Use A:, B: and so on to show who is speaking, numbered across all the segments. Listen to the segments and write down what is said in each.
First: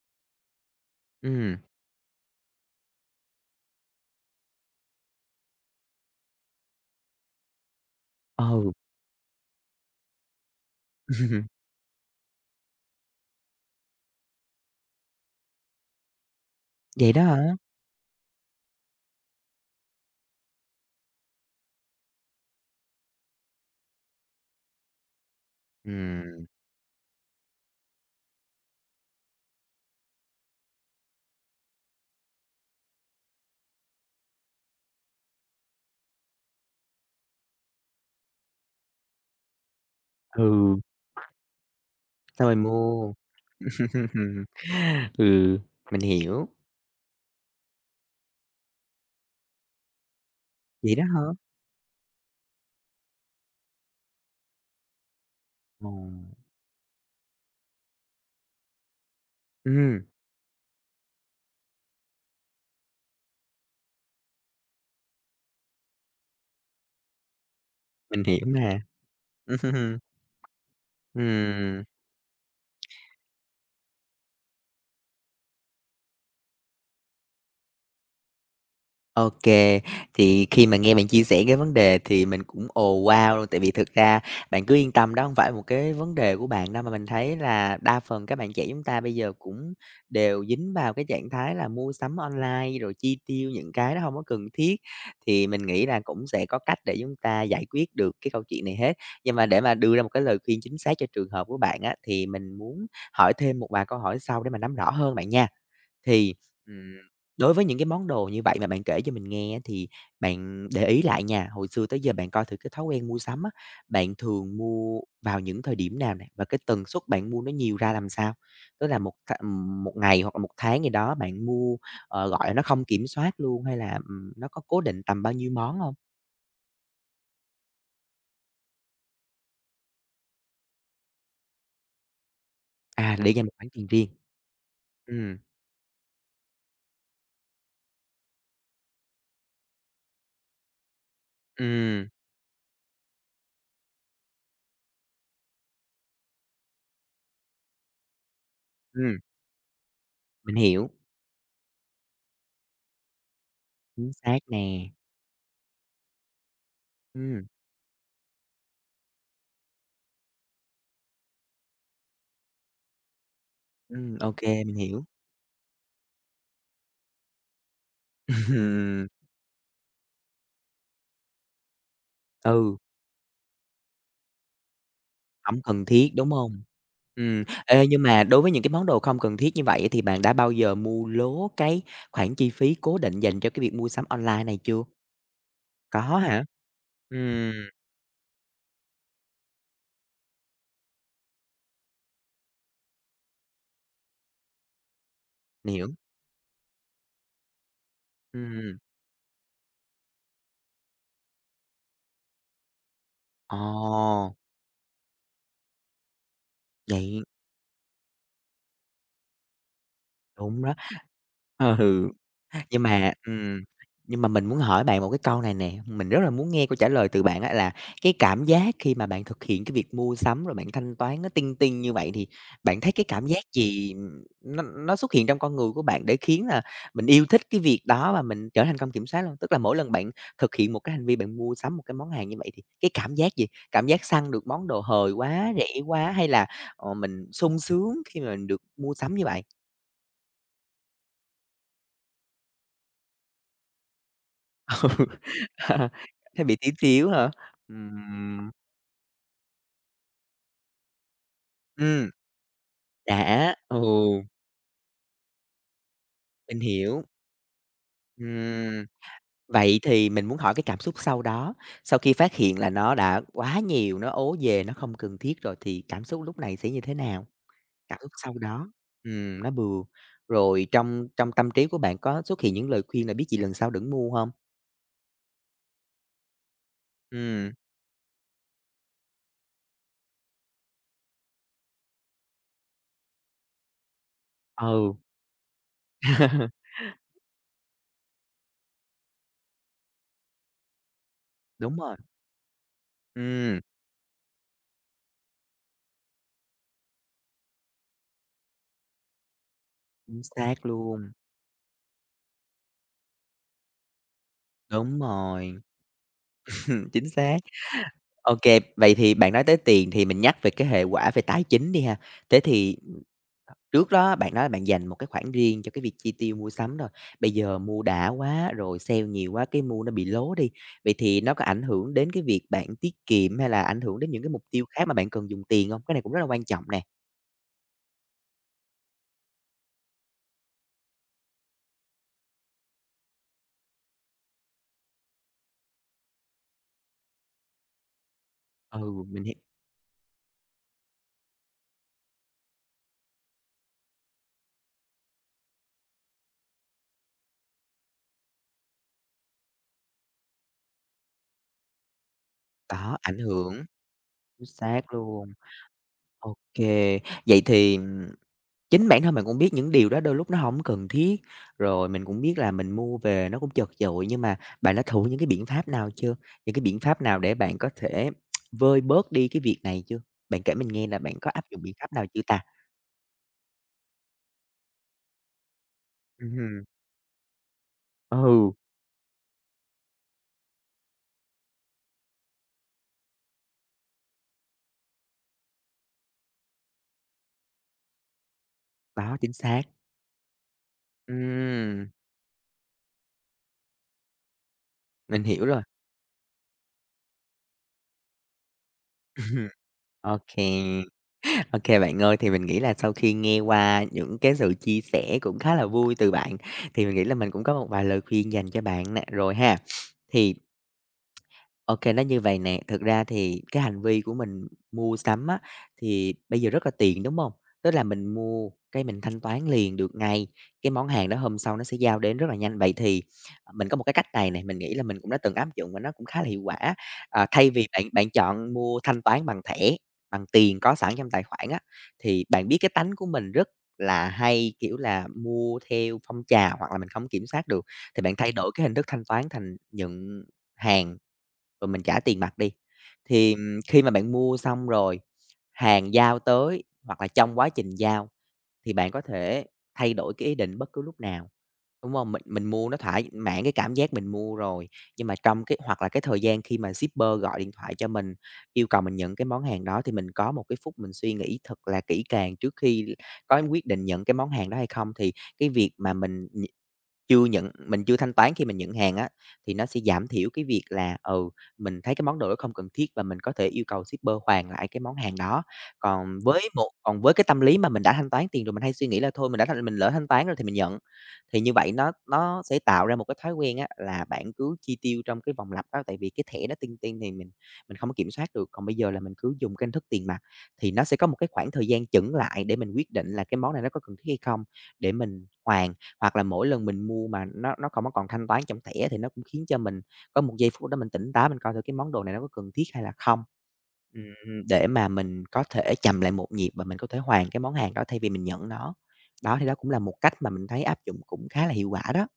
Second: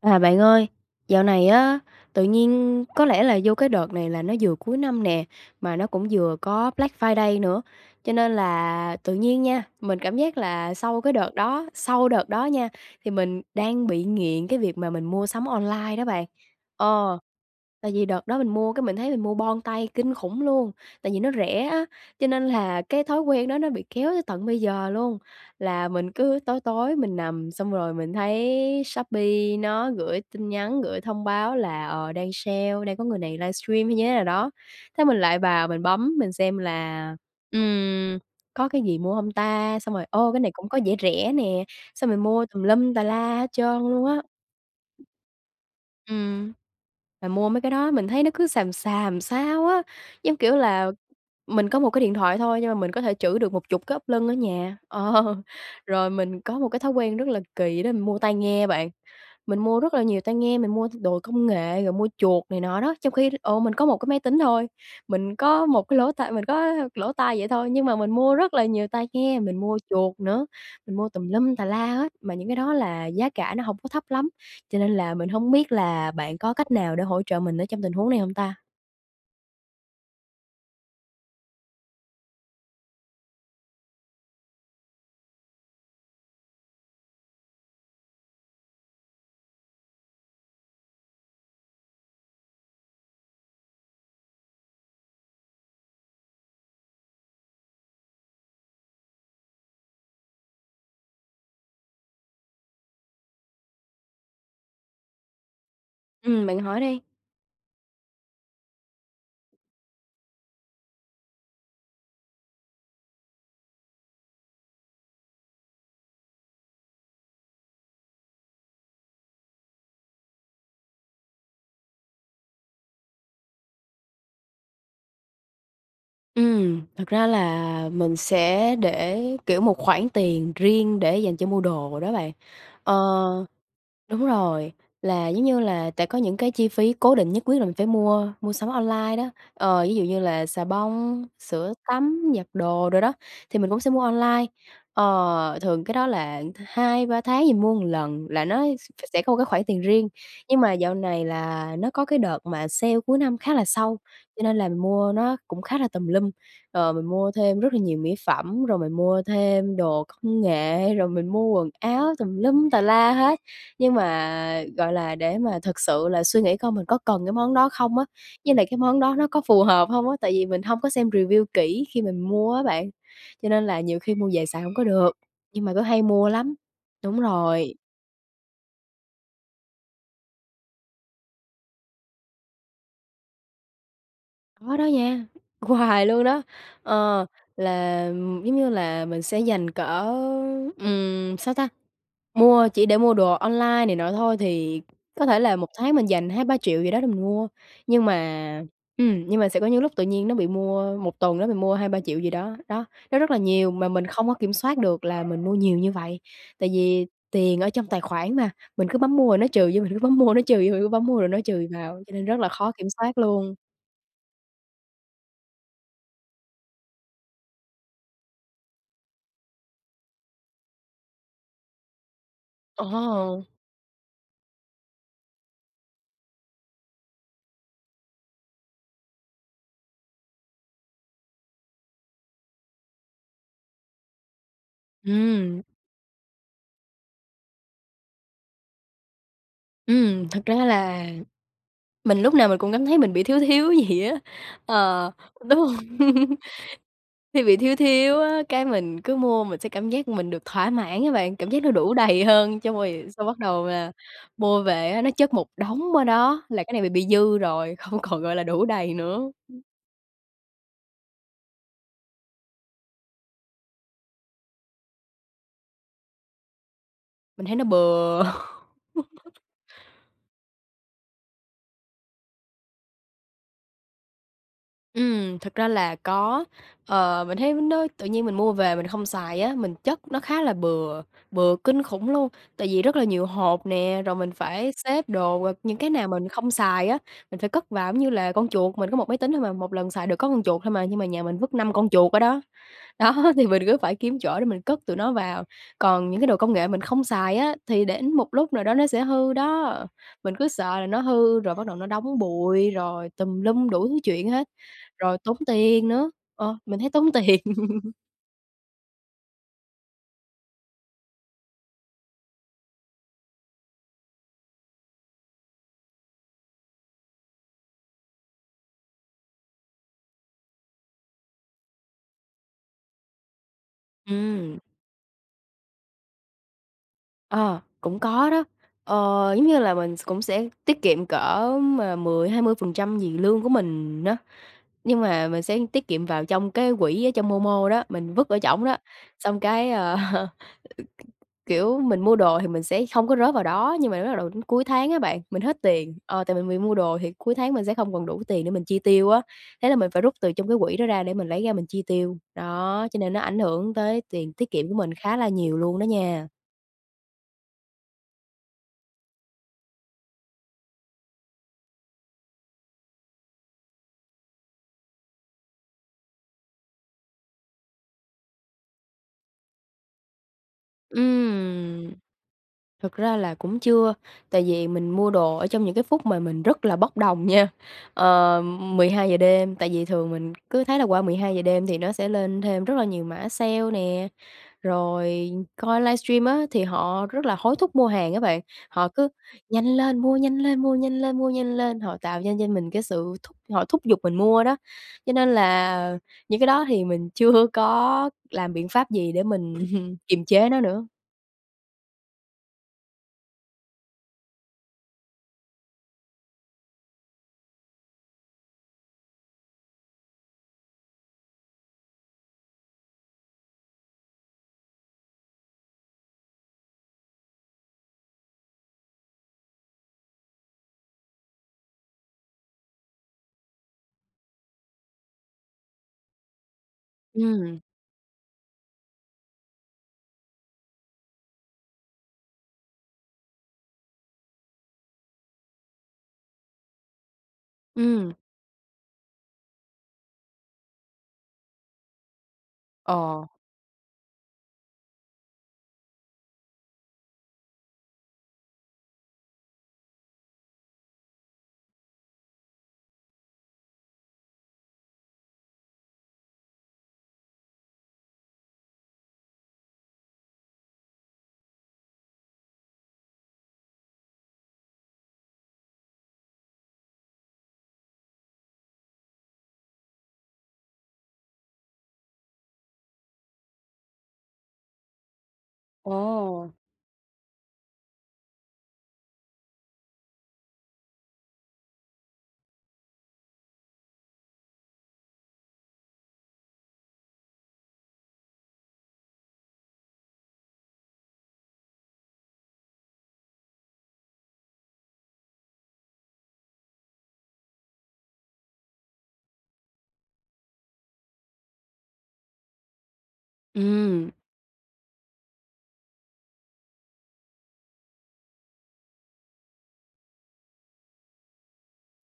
A: À, bạn ơi, dạo này
B: Ừm,
A: á, tự nhiên có lẽ là vô cái đợt này là nó vừa cuối năm nè, mà nó cũng vừa có Black Friday nữa. Cho nên
B: ừ,
A: là tự nhiên nha, mình cảm giác là sau cái đợt đó sau đợt đó nha, thì mình đang bị nghiện cái việc mà mình mua sắm online đó bạn.
B: vậy
A: Ờ.
B: đó hả?
A: Tại vì đợt đó mình mua cái mình thấy mình mua bon tay kinh khủng luôn, tại vì nó rẻ á, cho nên là cái thói quen đó nó bị kéo tới tận bây giờ luôn. Là mình cứ
B: Ừm,
A: tối tối mình nằm xong rồi mình thấy Shopee nó gửi tin nhắn, gửi thông báo là, đang sale, đang có người này livestream hay như thế nào đó. Thế mình lại vào mình bấm mình xem là, ừm, có cái gì mua không ta? Xong rồi, ô, cái này cũng
B: ừ,
A: có vẻ rẻ nè, xong mình mua
B: sao
A: tùm
B: bạn
A: lum tà
B: mua?
A: la hết trơn luôn á.
B: Ừ, mình hiểu,
A: Ừm. Mà mua mấy cái đó mình thấy nó cứ xàm xàm sao á, giống kiểu là
B: vậy đó hả?
A: mình có một cái điện thoại thôi nhưng mà mình có thể trữ được một chục cái ốp lưng ở nhà. Ờ,
B: Ồ,
A: rồi mình có một cái thói quen rất là kỳ đó mình mua tai nghe bạn. Mình mua rất là
B: ừm,
A: nhiều tai nghe, mình mua đồ công nghệ rồi mua chuột này nọ đó, trong khi ồ, mình có một cái máy tính thôi, mình có một cái lỗ tai mình có lỗ tai vậy thôi, nhưng mà mình
B: mình
A: mua
B: hiểu
A: rất là
B: mà.
A: nhiều tai nghe, mình mua chuột nữa, mình mua tùm lum tà
B: Ừm.
A: la hết, mà những cái đó là giá cả nó không có thấp lắm. Cho nên là mình không biết là bạn có cách nào để hỗ trợ mình ở trong tình huống này không ta?
B: OK, thì khi mà nghe bạn chia sẻ cái vấn đề thì mình cũng ồ "wow" luôn, tại vì thực ra bạn cứ yên tâm đó, không phải một cái vấn đề của bạn đâu, mà mình thấy là đa phần các bạn trẻ chúng ta bây giờ cũng đều dính vào cái trạng thái là mua sắm online rồi chi tiêu những cái đó không có cần thiết. Thì mình nghĩ là cũng sẽ có cách để chúng ta giải quyết được cái câu chuyện này hết. Nhưng mà để mà đưa ra một cái lời khuyên chính xác cho trường hợp của bạn á, thì mình muốn hỏi thêm một vài câu hỏi sau để mà nắm rõ hơn bạn nha. Thì,
A: Bạn hỏi
B: ừm,
A: đi.
B: đối với những cái món đồ như vậy mà bạn kể cho mình nghe á, thì bạn để ý lại nha, hồi xưa tới giờ bạn coi thử cái thói quen mua sắm á, bạn thường mua vào những thời điểm nào này. Và cái tần suất bạn mua nó nhiều ra làm sao? Tức là một ngày hoặc là một tháng gì đó bạn mua, ờ, gọi là, nó không kiểm soát luôn hay là, nó có cố định tầm bao nhiêu món không?
A: Thật ra là mình sẽ để, kiểu, một khoản tiền riêng để dành cho mua đồ đó bạn. Ờ.
B: À, để dành một khoản tiền riêng.
A: Đúng rồi, là
B: Ừm,
A: giống như là tại có những cái chi phí cố định nhất quyết là mình phải mua mua sắm online đó. Ờ, ví dụ như là xà bông, sữa
B: ừm,
A: tắm, giặt đồ rồi đó, thì mình cũng sẽ mua online. Ờ, thường cái đó là 2-3 tháng thì mua một lần là nó
B: ừm,
A: sẽ có một cái khoản tiền riêng.
B: mình
A: Nhưng mà
B: hiểu,
A: dạo này là nó có cái đợt mà sale cuối năm khá là sâu,
B: chính xác
A: cho nên là mình
B: nè.
A: mua nó cũng khá là tùm lum. Ờ, mình mua
B: Ừm,
A: thêm rất là nhiều mỹ phẩm, rồi mình mua thêm đồ công nghệ, rồi mình mua quần áo tùm lum tà la hết. Nhưng
B: ok,
A: mà,
B: mình
A: gọi
B: hiểu.
A: là, để mà thực sự là suy nghĩ coi mình có cần cái món đó không á, với lại cái món đó nó có phù hợp không á, tại vì mình hông có xem review kỹ khi mình mua á
B: Ừ.
A: bạn, cho nên là nhiều khi mua về xài hông có được,
B: Hổng
A: nhưng mà cứ
B: cần
A: hay
B: thiết,
A: mua
B: đúng
A: lắm.
B: hông?
A: Đúng rồi.
B: Ê, nhưng mà đối với những cái món đồ không cần thiết như vậy thì bạn đã bao giờ mua lố cái khoản chi phí cố định dành cho cái việc mua sắm online này
A: Có
B: chưa?
A: đó nha, hoài
B: Có
A: luôn đó.
B: hả?
A: Ờ,
B: Ừm,
A: là, giống như là, mình sẽ dành cỡ, sao ta, mua chỉ để mua đồ online này nọ thôi thì có thể là một
B: mình hiểu,
A: tháng mình dành 2-3 triệu gì đó để mình mua. Nhưng mà
B: ừm,
A: nhưng mà sẽ có những lúc tự nhiên nó bị mua một tuần đó mình mua 2-3 triệu gì đó, đó, nó rất là
B: ồ,
A: nhiều mà mình không có kiểm soát được là mình mua nhiều như vậy. Tại vì
B: vậy
A: tiền ở trong tài khoản mà, mình cứ bấm mua rồi nó trừ vô, mình cứ bấm mua nó trừ
B: đúng
A: vô,
B: đó,
A: mình cứ bấm mua rồi nó trừ vào,
B: ừ.
A: cho nên rất là khó
B: Nhưng
A: kiểm
B: mà
A: soát luôn.
B: ừm, nhưng mà mình muốn hỏi bạn một cái câu này nè, mình rất là muốn nghe câu trả lời từ bạn á, là cái cảm giác khi mà bạn thực hiện cái việc mua sắm rồi bạn thanh toán nó tinh tinh như vậy thì bạn thấy cái cảm
A: Ờ.
B: giác gì, nó xuất hiện trong con người của bạn để khiến là mình yêu thích cái việc đó và mình trở thành công kiểm soát luôn? Tức là mỗi lần bạn thực hiện một cái hành vi bạn mua sắm một cái món hàng như vậy thì cái cảm giác gì? Cảm giác săn được món đồ hời quá,
A: Ừm,
B: rẻ quá hay là, ờ, mình sung sướng khi mà mình được mua sắm như vậy?
A: thật ra là mình lúc nào mình cũng cảm thấy mình bị thiếu thiếu gì á, ờ, đúng hông?
B: Thấy bị tí xíu hả?
A: Thì bị thiếu thiếu á,
B: Ừm.
A: cái mình cứ mua mình sẽ cảm giác mình được thỏa mãn á bạn, cảm giác nó đủ
B: Ừm,
A: đầy hơn, xong rồi xong bắt
B: đã,
A: đầu
B: ừ,
A: là mua về á, nó chất một đống ở đó
B: mình
A: là cái này bị
B: hiểu.
A: bị dư rồi, không còn, gọi là, đủ
B: Ừm,
A: đầy nữa,
B: vậy thì mình muốn hỏi cái cảm xúc sau đó, sau khi phát hiện là nó đã quá nhiều, nó ố về, nó không cần thiết rồi thì cảm xúc lúc này sẽ như thế nào?
A: mình thấy nó
B: Cảm xúc
A: bừa.
B: sau đó, nó bừa. Rồi trong trong tâm trí của bạn có xuất hiện những lời khuyên là biết gì lần sau đừng mua hông?
A: Thật ra là có. Ờ, mình thấy
B: Ừm,
A: nó tự nhiên mình mua về mình không xài á, mình chất nó khá là bừa, bừa kinh khủng luôn. Tại vì rất là nhiều hộp nè, rồi mình phải
B: ừ,
A: xếp đồ, rồi những cái nào mình không xài á, mình phải cất vào. Giống như là con chuột, mình có một máy tính thôi mà, một lần xài được có con chuột thôi mà, nhưng mà nhà mình vứt năm
B: đúng
A: con
B: rồi,
A: chuột ở đó. Đó, thì
B: ừm,
A: mình cứ phải kiếm chỗ để mình cất tụi nó vào. Còn những cái đồ công nghệ mình không xài á, thì đến một lúc nào đó nó sẽ hư đó.
B: chính
A: Mình cứ
B: xác
A: sợ là nó
B: luôn,
A: hư rồi bắt đầu nó đóng bụi, rồi tùm lum đủ thứ chuyện hết.
B: đúng
A: Rồi tốn
B: rồi,
A: tiền nữa, ờ, mình thấy
B: chính
A: tốn
B: xác.
A: tiền.
B: OK, vậy thì bạn nói tới tiền thì mình nhắc về cái hệ quả về tài chính đi ha. Thế thì, trước đó bạn nói là bạn dành một cái khoản riêng cho cái việc chi tiêu mua sắm rồi, bây giờ mua đã quá rồi, sale nhiều quá cái mua nó bị lố đi, vậy thì nó có ảnh hưởng đến cái việc bạn tiết kiệm hay là ảnh hưởng đến những cái mục
A: Ừm.
B: tiêu khác mà bạn cần dùng tiền không? Cái này cũng rất là quan trọng nè.
A: Ờ, cũng có đó. Ờ, giống như là mình cũng sẽ tiết kiệm cỡ mà 10-20% gì lương của mình đó, nhưng mà mình sẽ tiết kiệm vào trong cái quỹ ở trong Momo đó, mình vứt ở trỏng đó,
B: Ừ, mình hiệp,
A: xong cái, ờ. Kiểu, mình mua đồ thì mình sẽ không có rớt vào đó, nhưng mà bắt đầu đến cuối tháng á bạn, mình hết tiền, ờ, tại mình vì mua đồ thì cuối tháng mình sẽ không còn đủ tiền để mình chi tiêu á, thế là mình phải rút từ trong cái quỹ đó ra để mình lấy ra mình chi tiêu. Đó, cho
B: đó,
A: nên
B: ảnh
A: nó ảnh
B: hưởng,
A: hưởng tới tiền
B: chính
A: tiết kiệm của
B: xác
A: mình khá là
B: luôn.
A: nhiều luôn đó nha.
B: OK, vậy thì, chính bản thân mình cũng biết những điều đó đôi lúc nó không cần thiết, rồi mình cũng biết là mình mua về nó cũng chật chội, nhưng mà bạn đã thử những cái biện pháp nào chưa? Những cái biện pháp nào để bạn có thể vơi bớt đi cái việc này chưa? Bạn kể mình nghe là bạn có áp dụng biện
A: Ừm.
B: pháp nào chưa ta?
A: Thực ra là cũng chưa, tại vì mình mua đồ ở trong những cái phút mà mình
B: Ừm,
A: rất là bốc đồng nha, ờ,
B: ừ,
A: 12 giờ đêm, tại vì thường mình cứ thấy là qua 12 giờ đêm thì nó sẽ lên thêm rất là nhiều mã sale nè. Rồi coi livestream á, thì họ rất là hối thúc mua hàng á bạn, họ cứ
B: đó, chính xác.
A: "Nhanh lên, mua nhanh lên, mua nhanh lên, mua nhanh lên!"
B: Ừm,
A: Họ tạo ra cho mình cái sự thúc giục mình mua đó. Cho
B: mình
A: nên
B: hiểu rồi.
A: là những cái đó thì mình chưa có làm biện pháp gì để mình kiềm
B: OK,
A: chế nó nữa.
B: OK, bạn ơi, thì mình nghĩ là sau khi nghe qua những cái sự chia sẻ cũng khá là vui từ bạn, thì mình nghĩ là mình cũng có một vài lời khuyên dành cho bạn nè rồi ha. Thì OK, nó như vậy nè, thực ra thì cái hành vi của mình mua sắm á, thì bây giờ rất là tiện, đúng không? Tức là mình mua cái mình thanh toán liền được ngay, cái món hàng đó hôm sau nó sẽ giao đến rất là nhanh. Vậy thì, ờ, mình có một cái cách này này, mình nghĩ là mình cũng đã từng áp dụng và nó cũng khá là hiệu quả. Ờ, thay
A: Ừm,
B: vì bạn bạn chọn mua thanh toán bằng thẻ, bằng tiền có sẵn trong tài khoản á, thì bạn biết cái tánh của mình rất là hay, kiểu là, mua theo phong trào hoặc là mình không kiểm soát được, thì
A: ừm.
B: bạn thay đổi cái hình thức thanh toán thành nhận hàng. Rồi mình trả tiền mặt đi.
A: Ờ.
B: Thì, khi mà bạn mua xong rồi, hàng giao tới hoặc là trong quá trình giao thì bạn có thể thay đổi cái ý định bất cứ lúc nào, đúng không? Mình mua nó thỏa mãn cái cảm giác mình mua rồi, nhưng mà trong cái hoặc là cái thời gian khi mà shipper gọi điện thoại cho mình, yêu cầu mình nhận cái món hàng đó thì mình có một cái phút mình suy nghĩ thật là kỹ càng trước khi có quyết định nhận cái món hàng đó hay không. Thì cái việc mà mình chưa nhận mình chưa thanh toán khi mình nhận hàng á, thì nó sẽ giảm thiểu cái việc là, ừ, mình thấy cái món đồ đó không cần thiết và mình có thể yêu cầu shipper hoàn lại cái món hàng đó. Còn với
A: Ồ!
B: một còn với cái tâm lý mà mình đã thanh toán tiền rồi, mình hay suy nghĩ là thôi mình lỡ thanh toán rồi thì mình nhận. Thì như vậy nó sẽ tạo ra một cái thói quen á, là bạn cứ chi tiêu trong cái vòng lặp đó, tại vì cái thẻ đó tiên tiên thì mình không có kiểm soát được, còn bây giờ là mình cứ dùng cái hình thức tiền mặt thì nó sẽ có một cái khoảng thời gian chững lại để mình quyết định là cái món này nó có cần thiết hay không, để mình hoàn. Hoặc là mỗi lần mình mua mà nó không có còn thanh toán trong thẻ thì nó cũng khiến cho mình có một giây phút đó mình tỉnh táo, mình coi thử cái món đồ này nó có cần thiết hay là không.
A: Ừm,
B: Để mà mình có thể chầm lại một nhịp và mình có thể hoàn cái món hàng đó thay vì mình nhận nó. Đó, thì đó cũng là một cách mà mình thấy áp dụng cũng khá là hiệu quả đó.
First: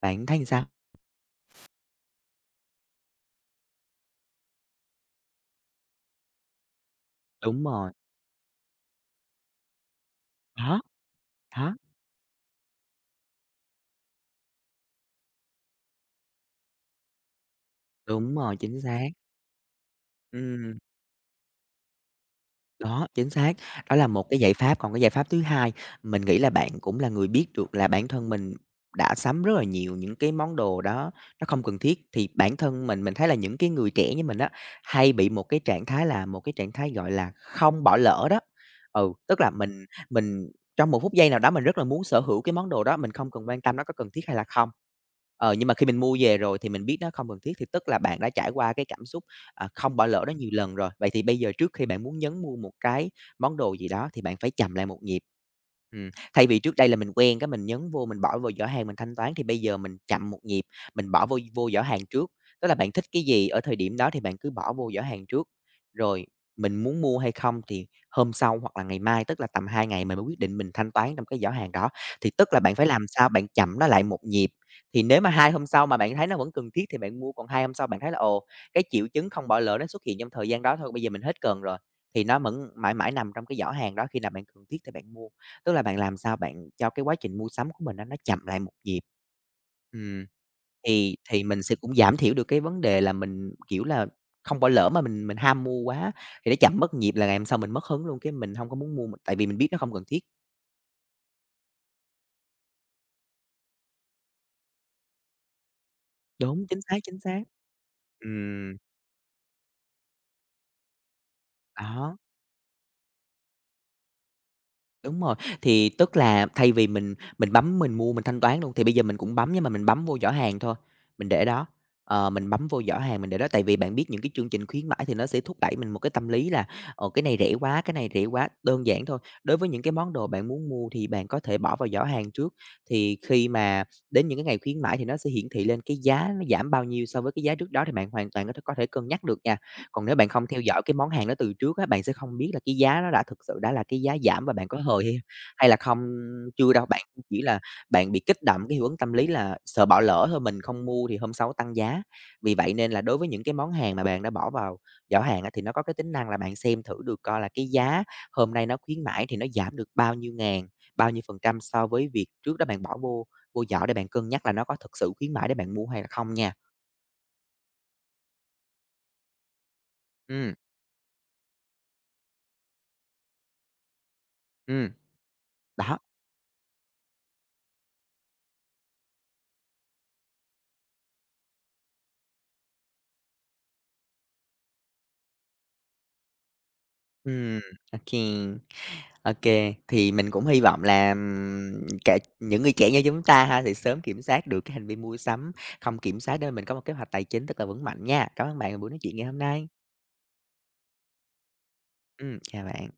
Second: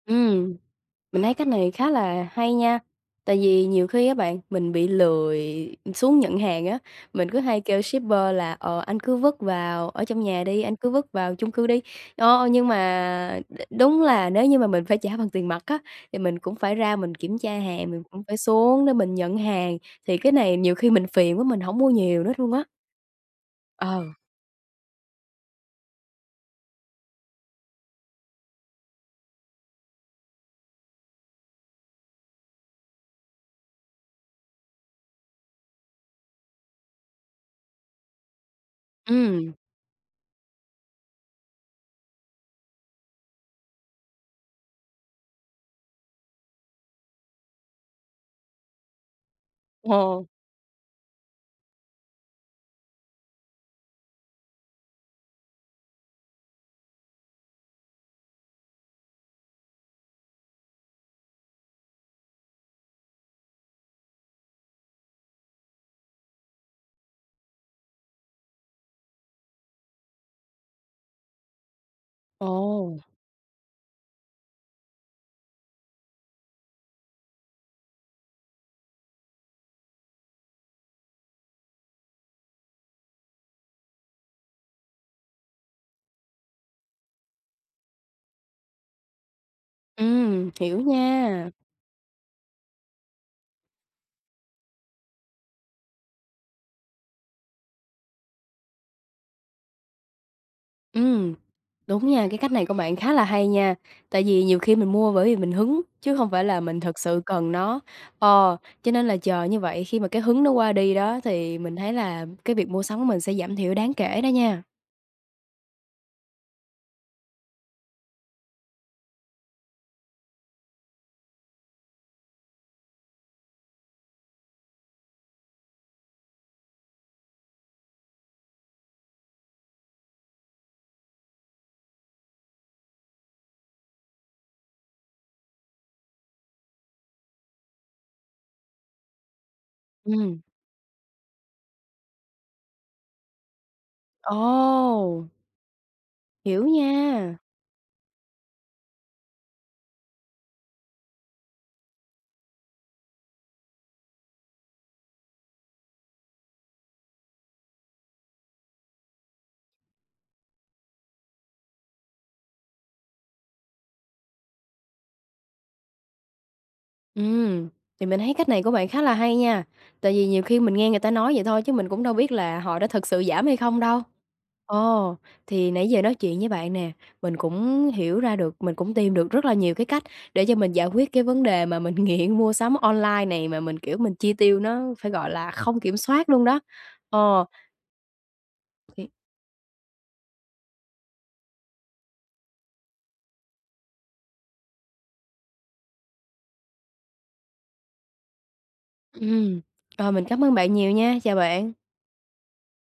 B: Bạn thấy
A: ừm.
B: sao?
A: Mình thấy cách này khá là hay nha, tại vì nhiều khi á bạn, mình bị lười xuống nhận hàng á, mình cứ hay
B: Đúng
A: kêu
B: rồi,
A: shipper là "Ờ, anh cứ vứt vào ở trong nhà đi, anh
B: đó,
A: cứ vứt vào chung cư
B: đó,
A: đi." Ờ, nhưng mà đúng là nếu như mà mình phải trả bằng tiền mặt á, thì mình cũng phải ra mình kiểm tra hàng, mình cũng
B: đúng
A: phải
B: rồi, chính
A: xuống để
B: xác.
A: mình nhận hàng, thì cái này nhiều
B: Ừm.
A: khi mình phiền quá mình không mua nhiều nữa luôn á.
B: Đó, chính xác, đó
A: Ờ,
B: là một cái giải pháp. Còn cái giải pháp thứ hai, mình nghĩ là bạn cũng là người biết được là bản thân mình đã sắm rất là nhiều những cái món đồ đó nó không cần thiết, thì bản thân mình thấy là những cái người trẻ như mình á, hay bị một cái trạng thái là một cái trạng thái, gọi là, không bỏ lỡ đó. Ừ, tức là
A: ừm,
B: mình trong một phút giây nào đó mình rất là muốn sở hữu cái món đồ đó, mình không cần quan tâm nó có cần thiết hay là không. Ờ, nhưng mà khi mình mua về rồi thì mình biết nó không cần thiết, thì tức là bạn đã trải qua cái cảm xúc à,
A: ồ,
B: không bỏ lỡ nó nhiều lần rồi. Vậy thì bây giờ trước khi bạn muốn nhấn mua một cái món đồ gì đó thì bạn phải chậm lại một nhịp. Thay vì trước đây là mình quen cái mình nhấn vô, mình bỏ vô giỏ hàng mình thanh toán thì bây giờ mình chậm một nhịp, mình bỏ vô vô giỏ hàng trước. Tức là bạn thích cái gì ở thời điểm đó thì bạn cứ bỏ vô giỏ hàng trước, rồi mình muốn mua hay không thì hôm sau hoặc là ngày mai, tức là tầm 2 ngày mình mới quyết định mình thanh toán trong cái giỏ hàng đó. Thì tức là bạn phải
A: ồ,
B: làm sao bạn chậm nó lại một nhịp. Thì nếu mà 2 hôm sau mà bạn thấy nó vẫn cần thiết thì bạn mua, còn 2 hôm sau bạn thấy là ồ, cái triệu chứng không bỏ lỡ nó xuất hiện trong thời gian đó thôi, bây giờ mình hết cần rồi, thì nó vẫn mãi mãi nằm trong cái giỏ hàng đó, khi nào bạn cần thiết thì bạn mua. Tức là bạn làm sao bạn cho cái quá trình mua sắm của mình á nó chậm lại một nhịp. Ừm,
A: hiểu
B: thì
A: nha,
B: mình sẽ cũng giảm thiểu được cái vấn đề là mình, kiểu là, không bỏ lỡ mà mình ham mua quá, thì nó chậm mất nhịp là ngày hôm sau mình mất hứng luôn, cái mình không có muốn mua, tại vì mình biết nó không cần thiết.
A: ừm. Đúng nha, cái cách này của bạn khá là hay nha. Tại vì nhiều khi mình mua bởi vì mình hứng chứ không phải là
B: Đúng,
A: mình
B: chính xác,
A: thật
B: chính
A: sự
B: xác.
A: cần nó. Ờ,
B: Ừm,
A: cho nên là chờ như vậy khi mà cái hứng nó qua đi đó thì mình thấy
B: đó.
A: là cái việc mua sắm của mình sẽ giảm thiểu đáng kể đó nha.
B: Đúng rồi, thì tức là thay vì mình bấm mình mua mình thanh toán luôn, thì bây giờ mình cũng bấm nhưng mà mình bấm vô giỏ hàng thôi, mình để đó. Ờ, mình bấm vô giỏ hàng mình để đó, tại vì bạn biết những cái chương trình khuyến mãi thì nó sẽ thúc đẩy mình một cái tâm lý là, ờ, cái này rẻ quá, cái này rẻ quá, đơn giản thôi. Đối với những cái món đồ bạn muốn mua thì bạn có thể bỏ vào giỏ hàng trước, thì khi mà đến những cái ngày khuyến mãi thì nó sẽ hiển thị lên cái giá nó giảm bao nhiêu so với cái giá trước đó, thì bạn hoàn toàn có thể cân nhắc được nha. Còn nếu bạn
A: Ừm.
B: không theo dõi cái món hàng đó từ trước á, bạn sẽ không biết là cái giá nó đã thực sự đã là cái giá giảm và bạn có hời hay
A: Ồ,
B: hay là không
A: hiểu
B: chưa đâu. Bạn
A: nha.
B: chỉ là bạn bị kích động cái hiệu ứng tâm lý là sợ bỏ lỡ thôi, mình không mua thì hôm sau tăng giá. Vì vậy nên là đối với những cái món hàng mà bạn đã bỏ vào giỏ hàng á, thì nó có cái tính năng là bạn xem thử được coi là cái giá hôm nay nó khuyến mãi thì nó giảm được bao nhiêu ngàn, bao nhiêu phần trăm so với việc trước đó bạn bỏ vô vô giỏ để bạn cân nhắc là nó có thực sự khuyến mãi để bạn mua hay là không nha.
A: Ừm, thì mình thấy cách này của bạn khá là hay nha. Tại vì nhiều
B: Ừ,
A: khi mình nghe người ta nói vậy thôi chứ mình cũng đâu biết là họ đã thật sự giảm hay không đâu.
B: ừ,
A: Ồ, thì nãy
B: đó,
A: giờ nói chuyện với bạn nè, mình cũng hiểu ra được, mình cũng tìm được rất là nhiều cái cách để cho mình giải quyết cái vấn đề mà mình nghiện mua sắm online này mà mình, kiểu, mình chi tiêu nó phải, gọi là, không kiểm soát luôn đó. Ờ,
B: ừ, ô,
A: thì
B: OK, thì mình cũng hy vọng là, kể những người trẻ như chúng ta ha, thì sớm kiểm soát được cái hành vi mua sắm, không kiểm soát để mình có một kế hoạch tài chính thật là vững mạnh nha. Cảm ơn bạn về buổi nói chuyện ngày hôm
A: ừm,
B: nay.
A: ờ, mình cảm ơn bạn nhiều nha, chào bạn.
B: Chào bạn.